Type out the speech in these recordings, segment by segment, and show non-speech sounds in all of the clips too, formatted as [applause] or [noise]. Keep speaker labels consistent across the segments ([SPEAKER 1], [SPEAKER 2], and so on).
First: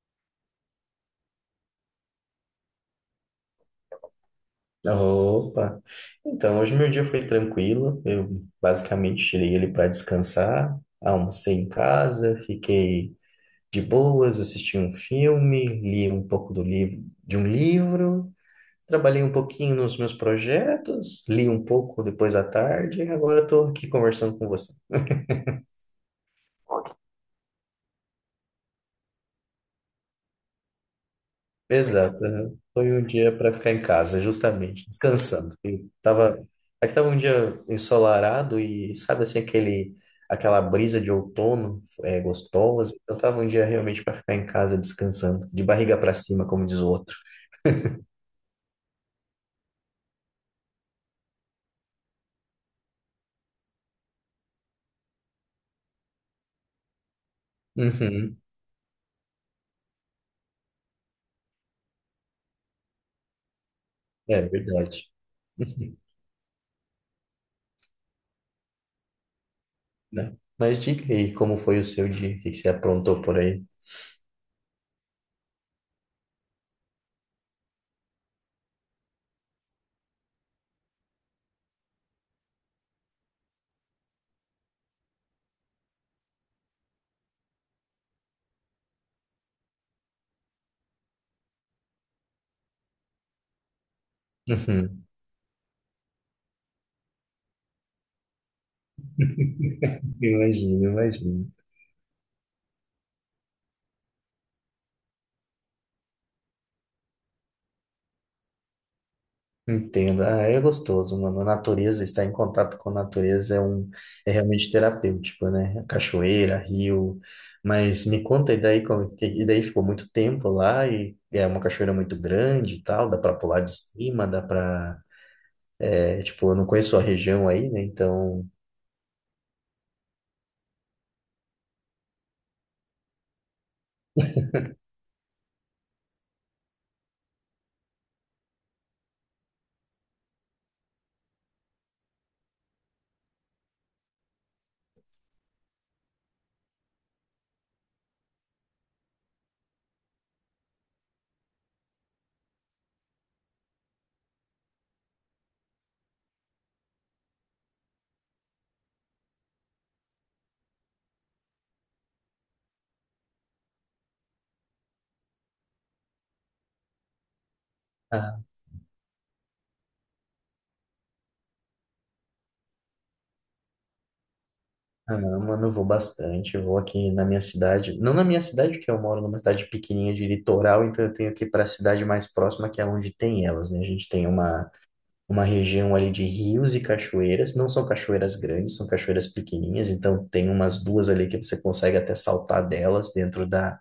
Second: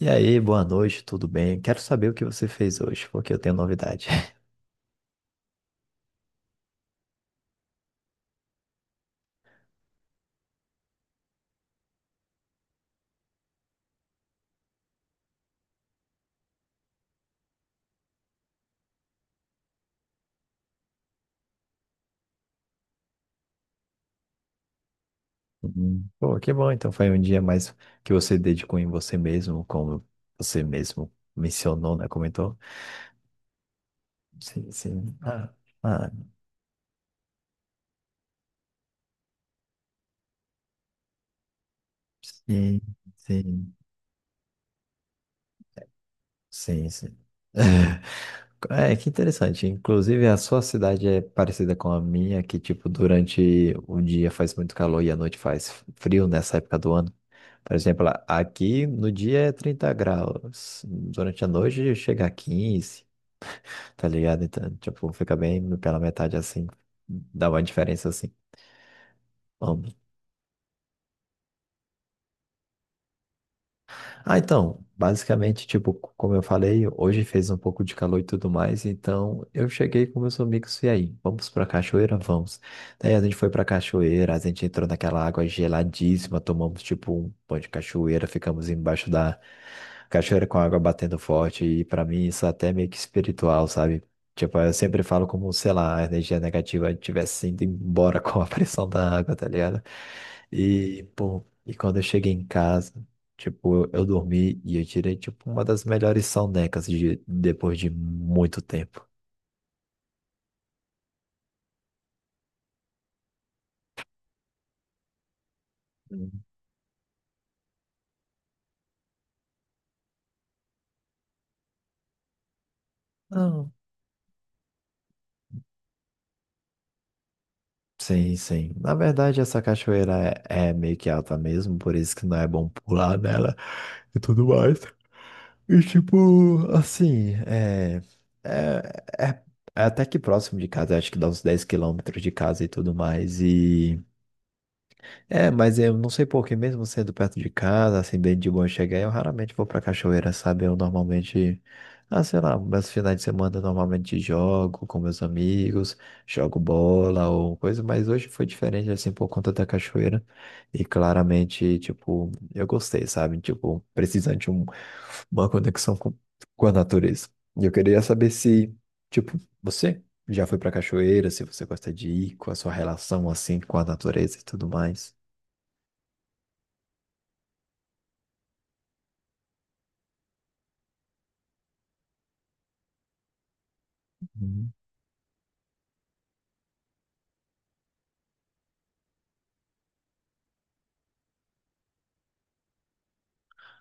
[SPEAKER 1] E aí, boa noite, tudo bem? Quero saber o que você fez hoje, porque eu tenho novidade. [laughs]
[SPEAKER 2] Opa! Então, hoje meu dia foi tranquilo. Eu basicamente tirei ele para descansar, almocei em casa, fiquei de boas, assisti um filme, li um pouco do livro, de um livro, trabalhei um pouquinho nos meus projetos, li um pouco depois à tarde e agora estou aqui conversando com você.
[SPEAKER 1] Uhum. Pô, que bom, então foi um dia mais que você dedicou em você mesmo, como você mesmo mencionou, né?
[SPEAKER 2] Exato, aham.
[SPEAKER 1] Comentou?
[SPEAKER 2] Foi um dia para ficar em casa,
[SPEAKER 1] Sim,
[SPEAKER 2] justamente,
[SPEAKER 1] sim. Ah,
[SPEAKER 2] descansando. E
[SPEAKER 1] ah,
[SPEAKER 2] tava, aqui tava um dia ensolarado e sabe assim aquele aquela brisa de outono é
[SPEAKER 1] sim,
[SPEAKER 2] gostosa. Então tava um dia
[SPEAKER 1] sim,
[SPEAKER 2] realmente para ficar em casa descansando, de barriga para cima, como diz
[SPEAKER 1] sim,
[SPEAKER 2] o outro.
[SPEAKER 1] sim. [laughs] É, que interessante. Inclusive, a sua cidade é parecida com a minha, que, tipo, durante o dia faz muito calor e à noite faz frio nessa época do ano. Por exemplo, lá,
[SPEAKER 2] Uhum.
[SPEAKER 1] aqui no dia é 30 graus, durante a noite chega a 15, tá
[SPEAKER 2] É
[SPEAKER 1] ligado? Então,
[SPEAKER 2] verdade.
[SPEAKER 1] tipo, fica bem
[SPEAKER 2] Uhum,
[SPEAKER 1] pela metade assim, dá uma diferença assim. Bom,
[SPEAKER 2] né? Mas diga aí, como foi o seu dia? O que que você aprontou por aí?
[SPEAKER 1] ah, então, basicamente, tipo, como eu falei, hoje fez um pouco de calor e tudo mais, então eu cheguei com meus amigos e aí, vamos pra cachoeira? Vamos. Daí a gente foi pra cachoeira, a gente entrou naquela água geladíssima, tomamos tipo um pão de cachoeira, ficamos embaixo da cachoeira com a água batendo forte, e pra mim isso é até meio que espiritual, sabe? Tipo, eu sempre
[SPEAKER 2] Uhum.
[SPEAKER 1] falo como, sei lá, a energia negativa estivesse indo embora [laughs] com a pressão da água, tá ligado?
[SPEAKER 2] [laughs] Imagino,
[SPEAKER 1] E, pô,
[SPEAKER 2] imagino.
[SPEAKER 1] e quando eu cheguei em casa, tipo, eu dormi e eu tirei, tipo, uma das melhores sonecas de, depois de muito tempo.
[SPEAKER 2] Entendo. Ah, é gostoso, mano. A natureza, estar em contato com a natureza é realmente terapêutico, né? Cachoeira, rio. Mas me conta, e daí, e daí ficou muito tempo lá e é uma cachoeira muito grande e tal, dá pra pular
[SPEAKER 1] Não.
[SPEAKER 2] de cima, é, tipo, eu não conheço a região aí, né?
[SPEAKER 1] Sim,
[SPEAKER 2] Então,
[SPEAKER 1] sim. Na verdade, essa cachoeira é, meio que alta mesmo, por isso que não é bom pular nela e tudo mais. E, tipo, assim, é, é, é até que próximo de casa, acho que dá uns 10 km de casa e tudo mais. E. É, mas eu não sei por que, mesmo sendo perto de casa, assim, bem de boa chegar, eu raramente vou pra cachoeira, sabe? Eu normalmente, ah, sei lá, meus finais de semana eu normalmente jogo com meus amigos, jogo bola ou coisa, mas hoje foi diferente, assim, por conta da cachoeira. E claramente, tipo, eu gostei, sabe? Tipo, uma conexão com a natureza. E eu queria saber
[SPEAKER 2] ah,
[SPEAKER 1] se, tipo, você já foi pra cachoeira, se você gosta de ir, com a sua relação, assim, com a natureza e tudo mais.
[SPEAKER 2] ah, mano, eu vou bastante. Eu vou aqui na minha cidade, não na minha cidade, porque eu moro numa cidade pequenininha de litoral, então eu tenho que ir para a cidade mais próxima, que é onde tem elas, né? A gente tem uma
[SPEAKER 1] Hum,
[SPEAKER 2] uma região ali de rios e cachoeiras. Não são cachoeiras grandes, são cachoeiras pequenininhas, então tem umas duas ali que você consegue até saltar delas dentro da,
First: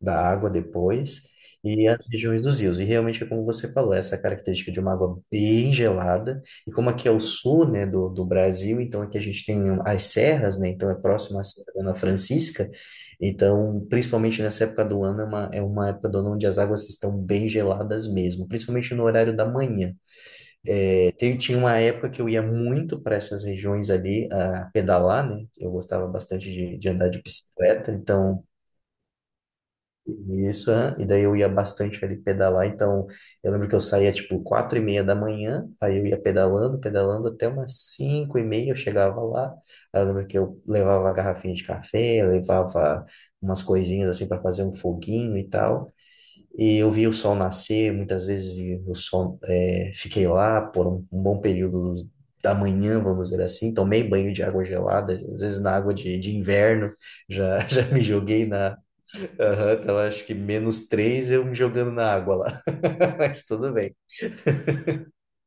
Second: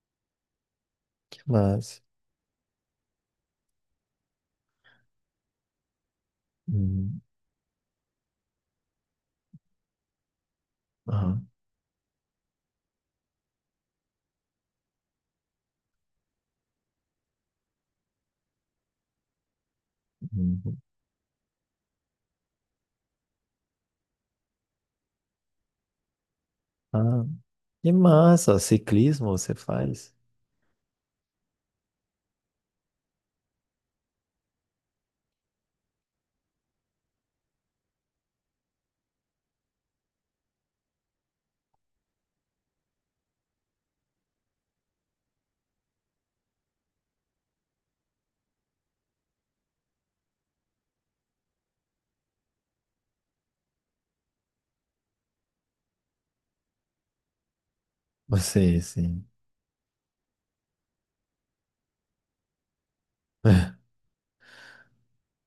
[SPEAKER 2] da água depois.
[SPEAKER 1] que
[SPEAKER 2] E
[SPEAKER 1] massa.
[SPEAKER 2] as regiões dos rios. E realmente é como você falou, essa característica de uma água bem gelada. E como aqui é o
[SPEAKER 1] Hum,
[SPEAKER 2] sul, né, do Brasil, então aqui a gente tem um, as serras, né, então é próximo à
[SPEAKER 1] aham,
[SPEAKER 2] Serra da Dona Francisca. Então, principalmente nessa época do ano, é uma época do ano onde as águas estão bem geladas mesmo, principalmente no horário da manhã.
[SPEAKER 1] hum,
[SPEAKER 2] Tinha uma época que eu ia muito para essas regiões ali a pedalar, né? Eu gostava bastante de andar de
[SPEAKER 1] ah,
[SPEAKER 2] bicicleta,
[SPEAKER 1] que
[SPEAKER 2] então
[SPEAKER 1] massa. Ciclismo você faz? [laughs]
[SPEAKER 2] isso, aham, e daí eu ia bastante ali pedalar. Então eu lembro que eu saía tipo 4h30 da manhã, aí eu ia pedalando, pedalando até umas 5h30 eu chegava lá. Aí eu lembro que eu levava a garrafinha de café, levava umas coisinhas assim para fazer um foguinho e tal. E eu vi o sol nascer, muitas vezes vi o sol, é, fiquei lá por um bom período da manhã, vamos dizer assim. Tomei banho de água gelada, às vezes na água de inverno, já, [laughs] já me joguei na.
[SPEAKER 1] Você, sim.
[SPEAKER 2] Aham, tava acho que -3 eu me jogando na água lá. [laughs] Mas tudo bem.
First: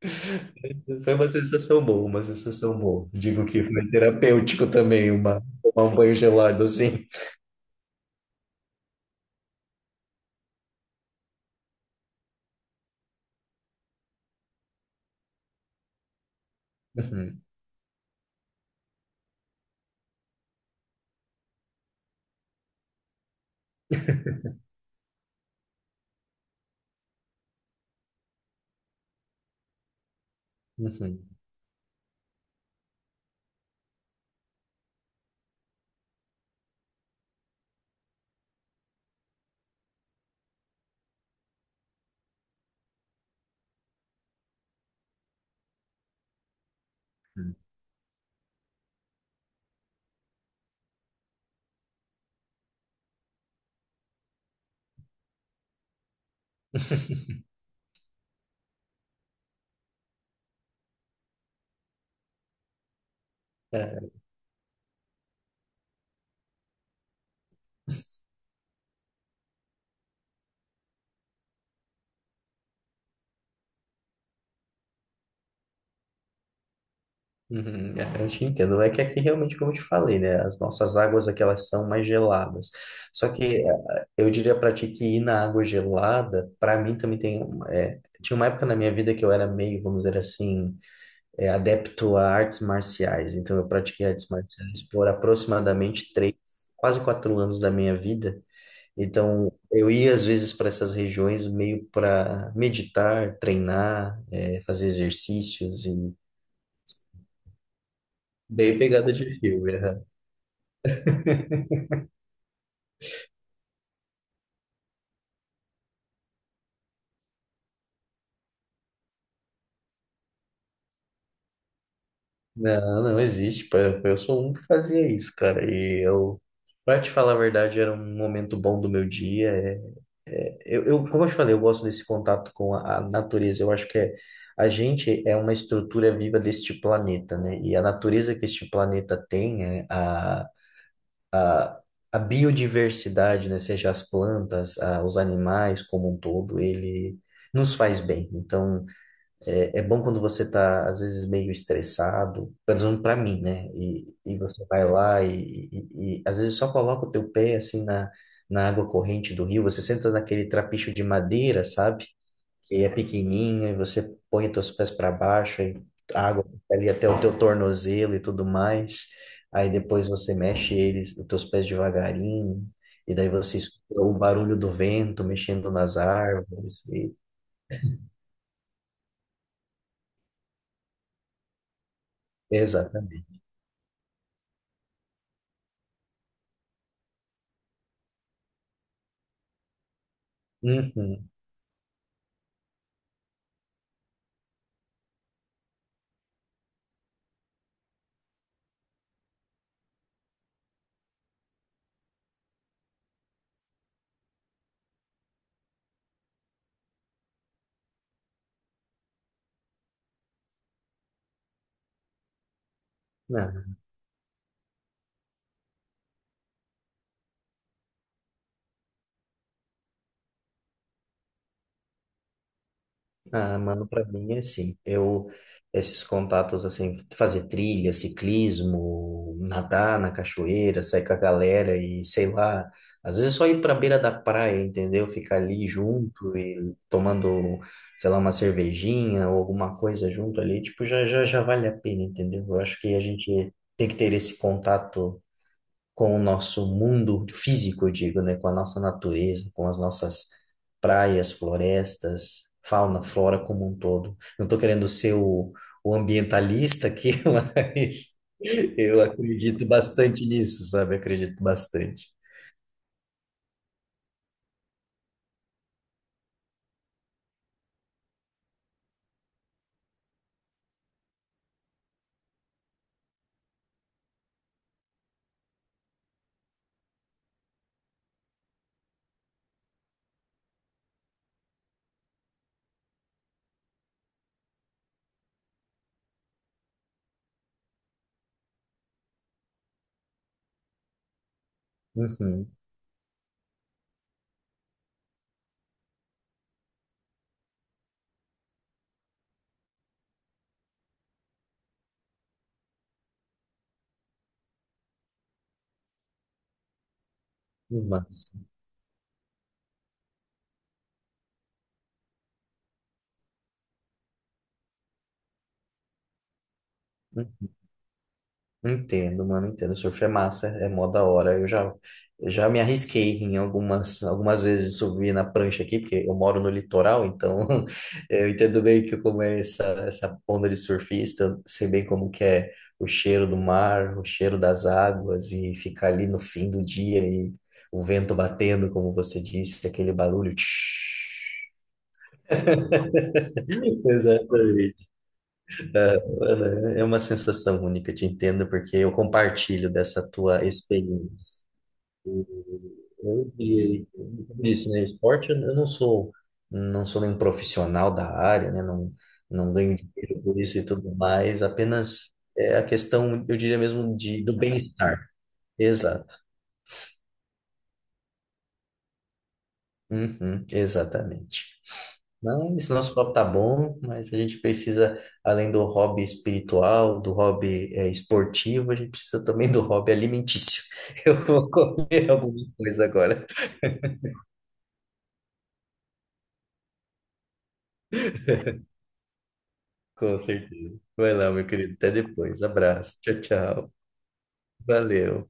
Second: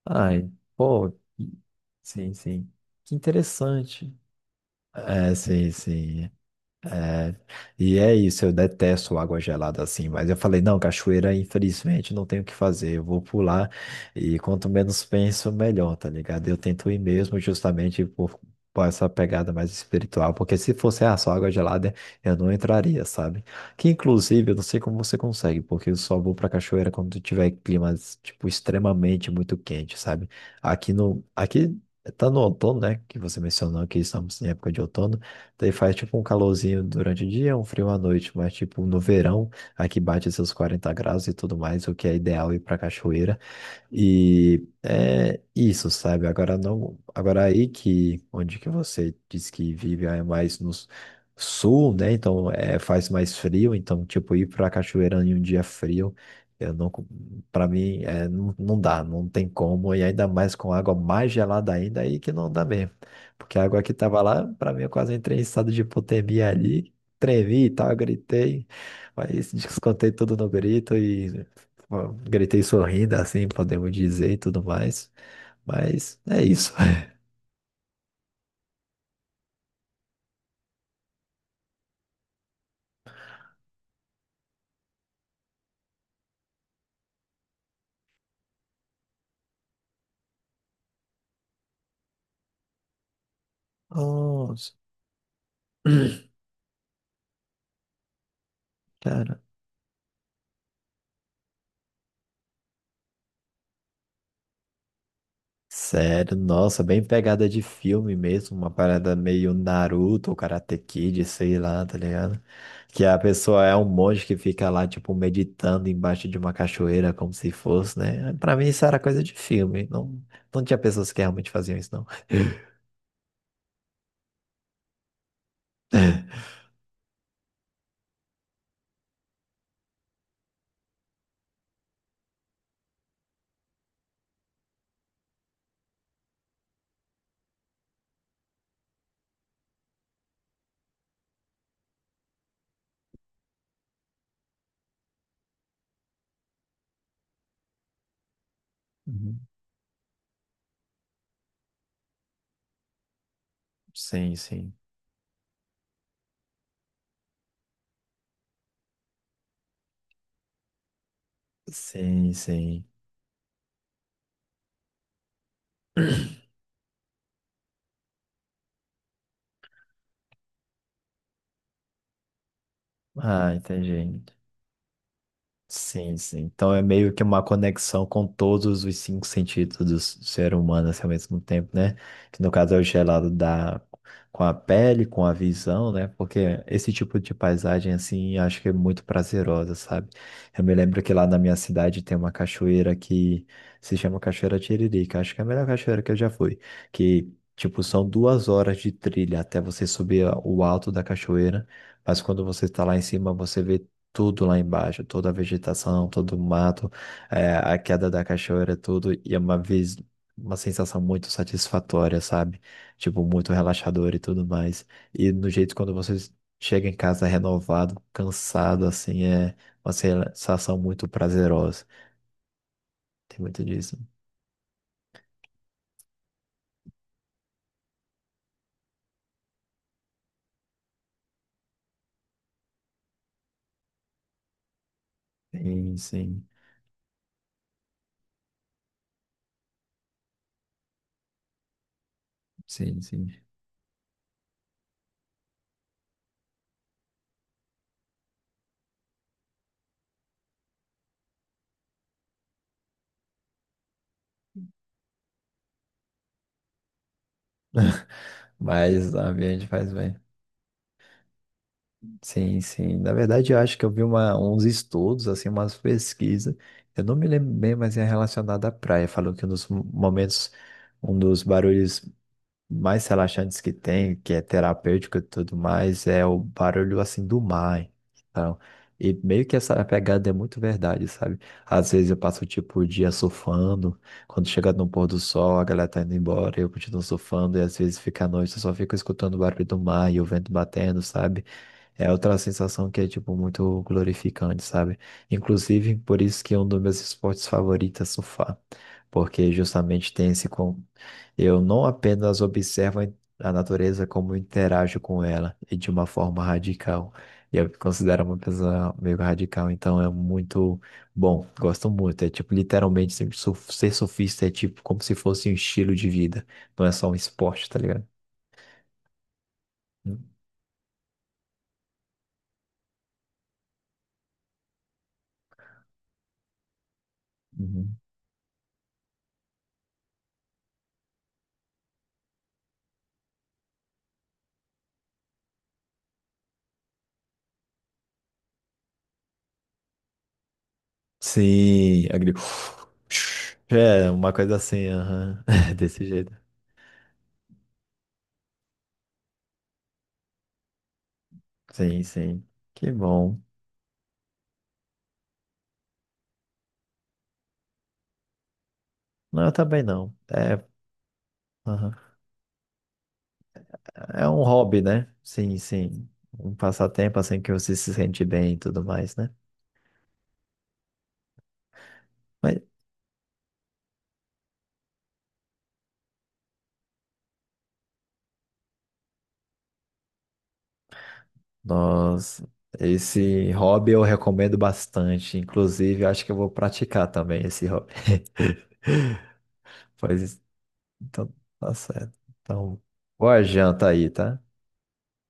[SPEAKER 1] Ai, pô,
[SPEAKER 2] Foi uma
[SPEAKER 1] que-
[SPEAKER 2] sensação boa, uma
[SPEAKER 1] sim, sim.
[SPEAKER 2] sensação boa.
[SPEAKER 1] Que
[SPEAKER 2] Digo que foi
[SPEAKER 1] interessante.
[SPEAKER 2] terapêutico também,
[SPEAKER 1] É, sim,
[SPEAKER 2] tomar um banho
[SPEAKER 1] sim.
[SPEAKER 2] gelado assim.
[SPEAKER 1] É, e é isso, eu detesto água gelada assim, mas eu falei, não, cachoeira, infelizmente, não tenho o que fazer, eu vou pular e quanto menos penso, melhor, tá ligado? Eu tento ir mesmo
[SPEAKER 2] Uhum,
[SPEAKER 1] justamente por essa pegada mais espiritual, porque se fosse ah, só água gelada, eu não entraria, sabe? Que inclusive, eu não sei como você consegue, porque eu só vou pra cachoeira quando tiver climas, tipo, extremamente muito quente, sabe?
[SPEAKER 2] uhum,
[SPEAKER 1] Aqui tá no outono, né, que você mencionou que estamos em época de outono, daí faz tipo um calorzinho durante o dia, um frio à noite, mas tipo no verão, aqui bate seus 40 graus e tudo mais, o que é ideal ir pra cachoeira. E é isso, sabe? Agora não, agora
[SPEAKER 2] uhum.
[SPEAKER 1] aí que onde que você diz que vive é mais no sul, né? Então é, faz mais frio, então tipo ir para a cachoeira em um dia frio, eu não, para mim é, não, não dá, não tem como e ainda mais com água mais gelada ainda aí que não dá mesmo, porque a água que
[SPEAKER 2] [laughs]
[SPEAKER 1] tava lá para mim eu quase entrei em estado de hipotermia ali, tremi e tal, gritei, mas descontei tudo no grito. Ó, gritei sorrindo, assim podemos dizer e tudo mais. Mas é isso. [laughs]
[SPEAKER 2] Uhum, é, eu te entendo. É que aqui realmente, como eu te falei, né? As nossas águas aqui elas são mais geladas. Só que eu diria pra ti que ir na água gelada, pra mim também tem. É, tinha uma época na minha vida que eu era meio, vamos dizer assim, adepto a artes marciais. Então eu pratiquei artes
[SPEAKER 1] Nossa.
[SPEAKER 2] marciais por aproximadamente
[SPEAKER 1] [clears throat]
[SPEAKER 2] quase 4 anos da minha vida.
[SPEAKER 1] Cara,
[SPEAKER 2] Então eu ia às vezes para essas regiões meio para meditar, treinar, fazer exercícios e
[SPEAKER 1] sério, nossa, bem pegada de filme mesmo, uma
[SPEAKER 2] bem pegada
[SPEAKER 1] parada
[SPEAKER 2] de
[SPEAKER 1] meio
[SPEAKER 2] filme.
[SPEAKER 1] Naruto ou Karate Kid, sei lá, tá ligado? Que a pessoa é um monge que fica lá, tipo, meditando embaixo de uma cachoeira, como se fosse, né? Pra mim isso era coisa de filme, não, não tinha pessoas que realmente faziam isso, não.
[SPEAKER 2] Não, não existe. Pô, eu sou um que fazia isso, cara. E
[SPEAKER 1] [laughs]
[SPEAKER 2] pra te falar a verdade, era um momento bom do meu dia. É, como eu te falei, eu gosto desse contato com a natureza. Eu acho que é, a gente é uma estrutura viva deste planeta, né? E a natureza que este planeta tem, a biodiversidade, né? Seja as plantas, os animais como um todo, ele nos faz bem. Então.
[SPEAKER 1] Uhum.
[SPEAKER 2] É, é bom quando você tá, às vezes, meio estressado, pelo menos pra mim, né? E,
[SPEAKER 1] Sim,
[SPEAKER 2] e você
[SPEAKER 1] sim.
[SPEAKER 2] vai lá e às vezes, só coloca o teu pé, assim, na água corrente do rio. Você senta naquele trapicho de madeira, sabe?
[SPEAKER 1] Sim,
[SPEAKER 2] Que
[SPEAKER 1] sim.
[SPEAKER 2] é pequenininho e você põe os teus pés para baixo e a água
[SPEAKER 1] [clears throat]
[SPEAKER 2] fica ali até o teu tornozelo e tudo mais. Aí depois você mexe eles, os teus pés devagarinho. E daí
[SPEAKER 1] Ah,
[SPEAKER 2] você escuta o
[SPEAKER 1] entendi.
[SPEAKER 2] barulho do vento mexendo nas
[SPEAKER 1] Sim, sim. Então é
[SPEAKER 2] árvores.
[SPEAKER 1] meio
[SPEAKER 2] E...
[SPEAKER 1] que uma conexão com todos os cinco sentidos do ser humano assim, ao mesmo tempo, né? Que no caso é o gelado
[SPEAKER 2] Exatamente.
[SPEAKER 1] da... com a pele, com a visão, né? Porque esse tipo de paisagem, assim, acho que é muito prazerosa, sabe? Eu me lembro que lá
[SPEAKER 2] Uhum.
[SPEAKER 1] na minha cidade tem uma cachoeira que se chama Cachoeira Tiririca. Acho que é a melhor cachoeira que eu já fui. Que, tipo, são 2 horas de trilha até você subir o alto da cachoeira. Mas quando você está lá em cima, você vê tudo lá embaixo, toda a vegetação, todo o mato, é, a queda da cachoeira, tudo, e é uma vez uma sensação muito satisfatória, sabe? Tipo,
[SPEAKER 2] Ah,
[SPEAKER 1] muito relaxador e tudo mais. E no jeito quando você chega em casa renovado, cansado, assim, é uma sensação muito prazerosa. Tem
[SPEAKER 2] ah,
[SPEAKER 1] muito
[SPEAKER 2] mano,
[SPEAKER 1] disso.
[SPEAKER 2] pra mim é assim. Esses contatos, assim, fazer trilha, ciclismo, nadar na cachoeira, sair com a galera e sei lá. Às vezes é só ir pra beira da praia, entendeu? Ficar ali
[SPEAKER 1] Sim,
[SPEAKER 2] junto
[SPEAKER 1] sim,
[SPEAKER 2] e tomando, sei lá, uma cervejinha ou alguma coisa junto ali, tipo, já vale a pena, entendeu? Eu acho que a
[SPEAKER 1] sim, sim.
[SPEAKER 2] gente tem que ter esse contato com o nosso mundo físico, eu digo, né? Com a nossa natureza, com as nossas praias, florestas, fauna, flora como um todo. Não estou querendo ser o ambientalista aqui, [laughs] mas eu
[SPEAKER 1] Mas a
[SPEAKER 2] acredito
[SPEAKER 1] viagem faz bem.
[SPEAKER 2] bastante nisso, sabe? Acredito bastante.
[SPEAKER 1] Sim, sim. Na verdade, eu acho que eu vi uma, uns estudos, assim, umas pesquisas. Eu não me lembro bem, mas é relacionado à praia. Falou que um dos momentos, um dos barulhos mais relaxantes que tem, que é terapêutico e tudo mais, é o barulho assim do mar. Então, e meio que essa pegada é muito verdade, sabe? Às vezes eu passo tipo o dia surfando, quando chega no pôr do sol, a galera tá indo embora, eu continuo surfando, e às vezes fica à noite, eu só fico escutando o barulho do mar e o vento batendo, sabe? É outra
[SPEAKER 2] Uhum,
[SPEAKER 1] sensação que é, tipo, muito glorificante, sabe? Inclusive, por isso que é um dos meus esportes favoritos é surfar. Porque justamente tem esse eu não apenas observo a natureza como interajo com ela e de uma forma radical. E eu me considero
[SPEAKER 2] massa.
[SPEAKER 1] uma pessoa meio radical, então é muito bom, gosto muito. É tipo, literalmente, ser surfista é tipo como se fosse um estilo de vida, não é só um esporte, tá ligado?
[SPEAKER 2] Entendo, mano, entendo. Surf é massa, é mó da hora. Eu já me arrisquei em algumas vezes de subir na prancha aqui, porque eu moro no litoral, então
[SPEAKER 1] Uhum.
[SPEAKER 2] [laughs] eu entendo bem que como é essa onda de surfista, sei bem como que é o cheiro do mar, o cheiro das águas e ficar ali no fim do dia e o vento batendo, como você disse, aquele barulho.
[SPEAKER 1] Sim, agri...
[SPEAKER 2] [laughs]
[SPEAKER 1] É, uma coisa
[SPEAKER 2] Exatamente.
[SPEAKER 1] assim, aham. [laughs] Desse jeito.
[SPEAKER 2] Mano, é é uma sensação única, te entendo, porque eu compartilho dessa tua experiência.
[SPEAKER 1] Sim, sim. Que bom.
[SPEAKER 2] Como eu disse, né, esporte, eu não sou, não sou nenhum profissional da área, né, não,
[SPEAKER 1] Não, eu
[SPEAKER 2] não ganho
[SPEAKER 1] também não.
[SPEAKER 2] dinheiro por isso e
[SPEAKER 1] É,
[SPEAKER 2] tudo mais,
[SPEAKER 1] aham.
[SPEAKER 2] apenas é a questão, eu diria mesmo,
[SPEAKER 1] É
[SPEAKER 2] do
[SPEAKER 1] um hobby,
[SPEAKER 2] bem-estar.
[SPEAKER 1] né? Sim, sim.
[SPEAKER 2] Exato.
[SPEAKER 1] Um passatempo assim que você se sente bem e tudo mais, né?
[SPEAKER 2] Uhum, exatamente. Não,
[SPEAKER 1] Mas,
[SPEAKER 2] esse nosso papo tá bom, mas a gente precisa, além do hobby espiritual, do hobby esportivo, a gente precisa também do hobby alimentício. [laughs] Eu vou comer alguma
[SPEAKER 1] nossa,
[SPEAKER 2] coisa agora.
[SPEAKER 1] esse hobby eu recomendo bastante. Inclusive, eu acho que eu vou praticar também esse hobby. [laughs]
[SPEAKER 2] Com
[SPEAKER 1] Pois,
[SPEAKER 2] certeza. Vai lá,
[SPEAKER 1] então,
[SPEAKER 2] meu
[SPEAKER 1] tá
[SPEAKER 2] querido. Até
[SPEAKER 1] certo.
[SPEAKER 2] depois.
[SPEAKER 1] Então,
[SPEAKER 2] Abraço. Tchau,
[SPEAKER 1] boa
[SPEAKER 2] tchau.
[SPEAKER 1] janta aí, tá?
[SPEAKER 2] Valeu.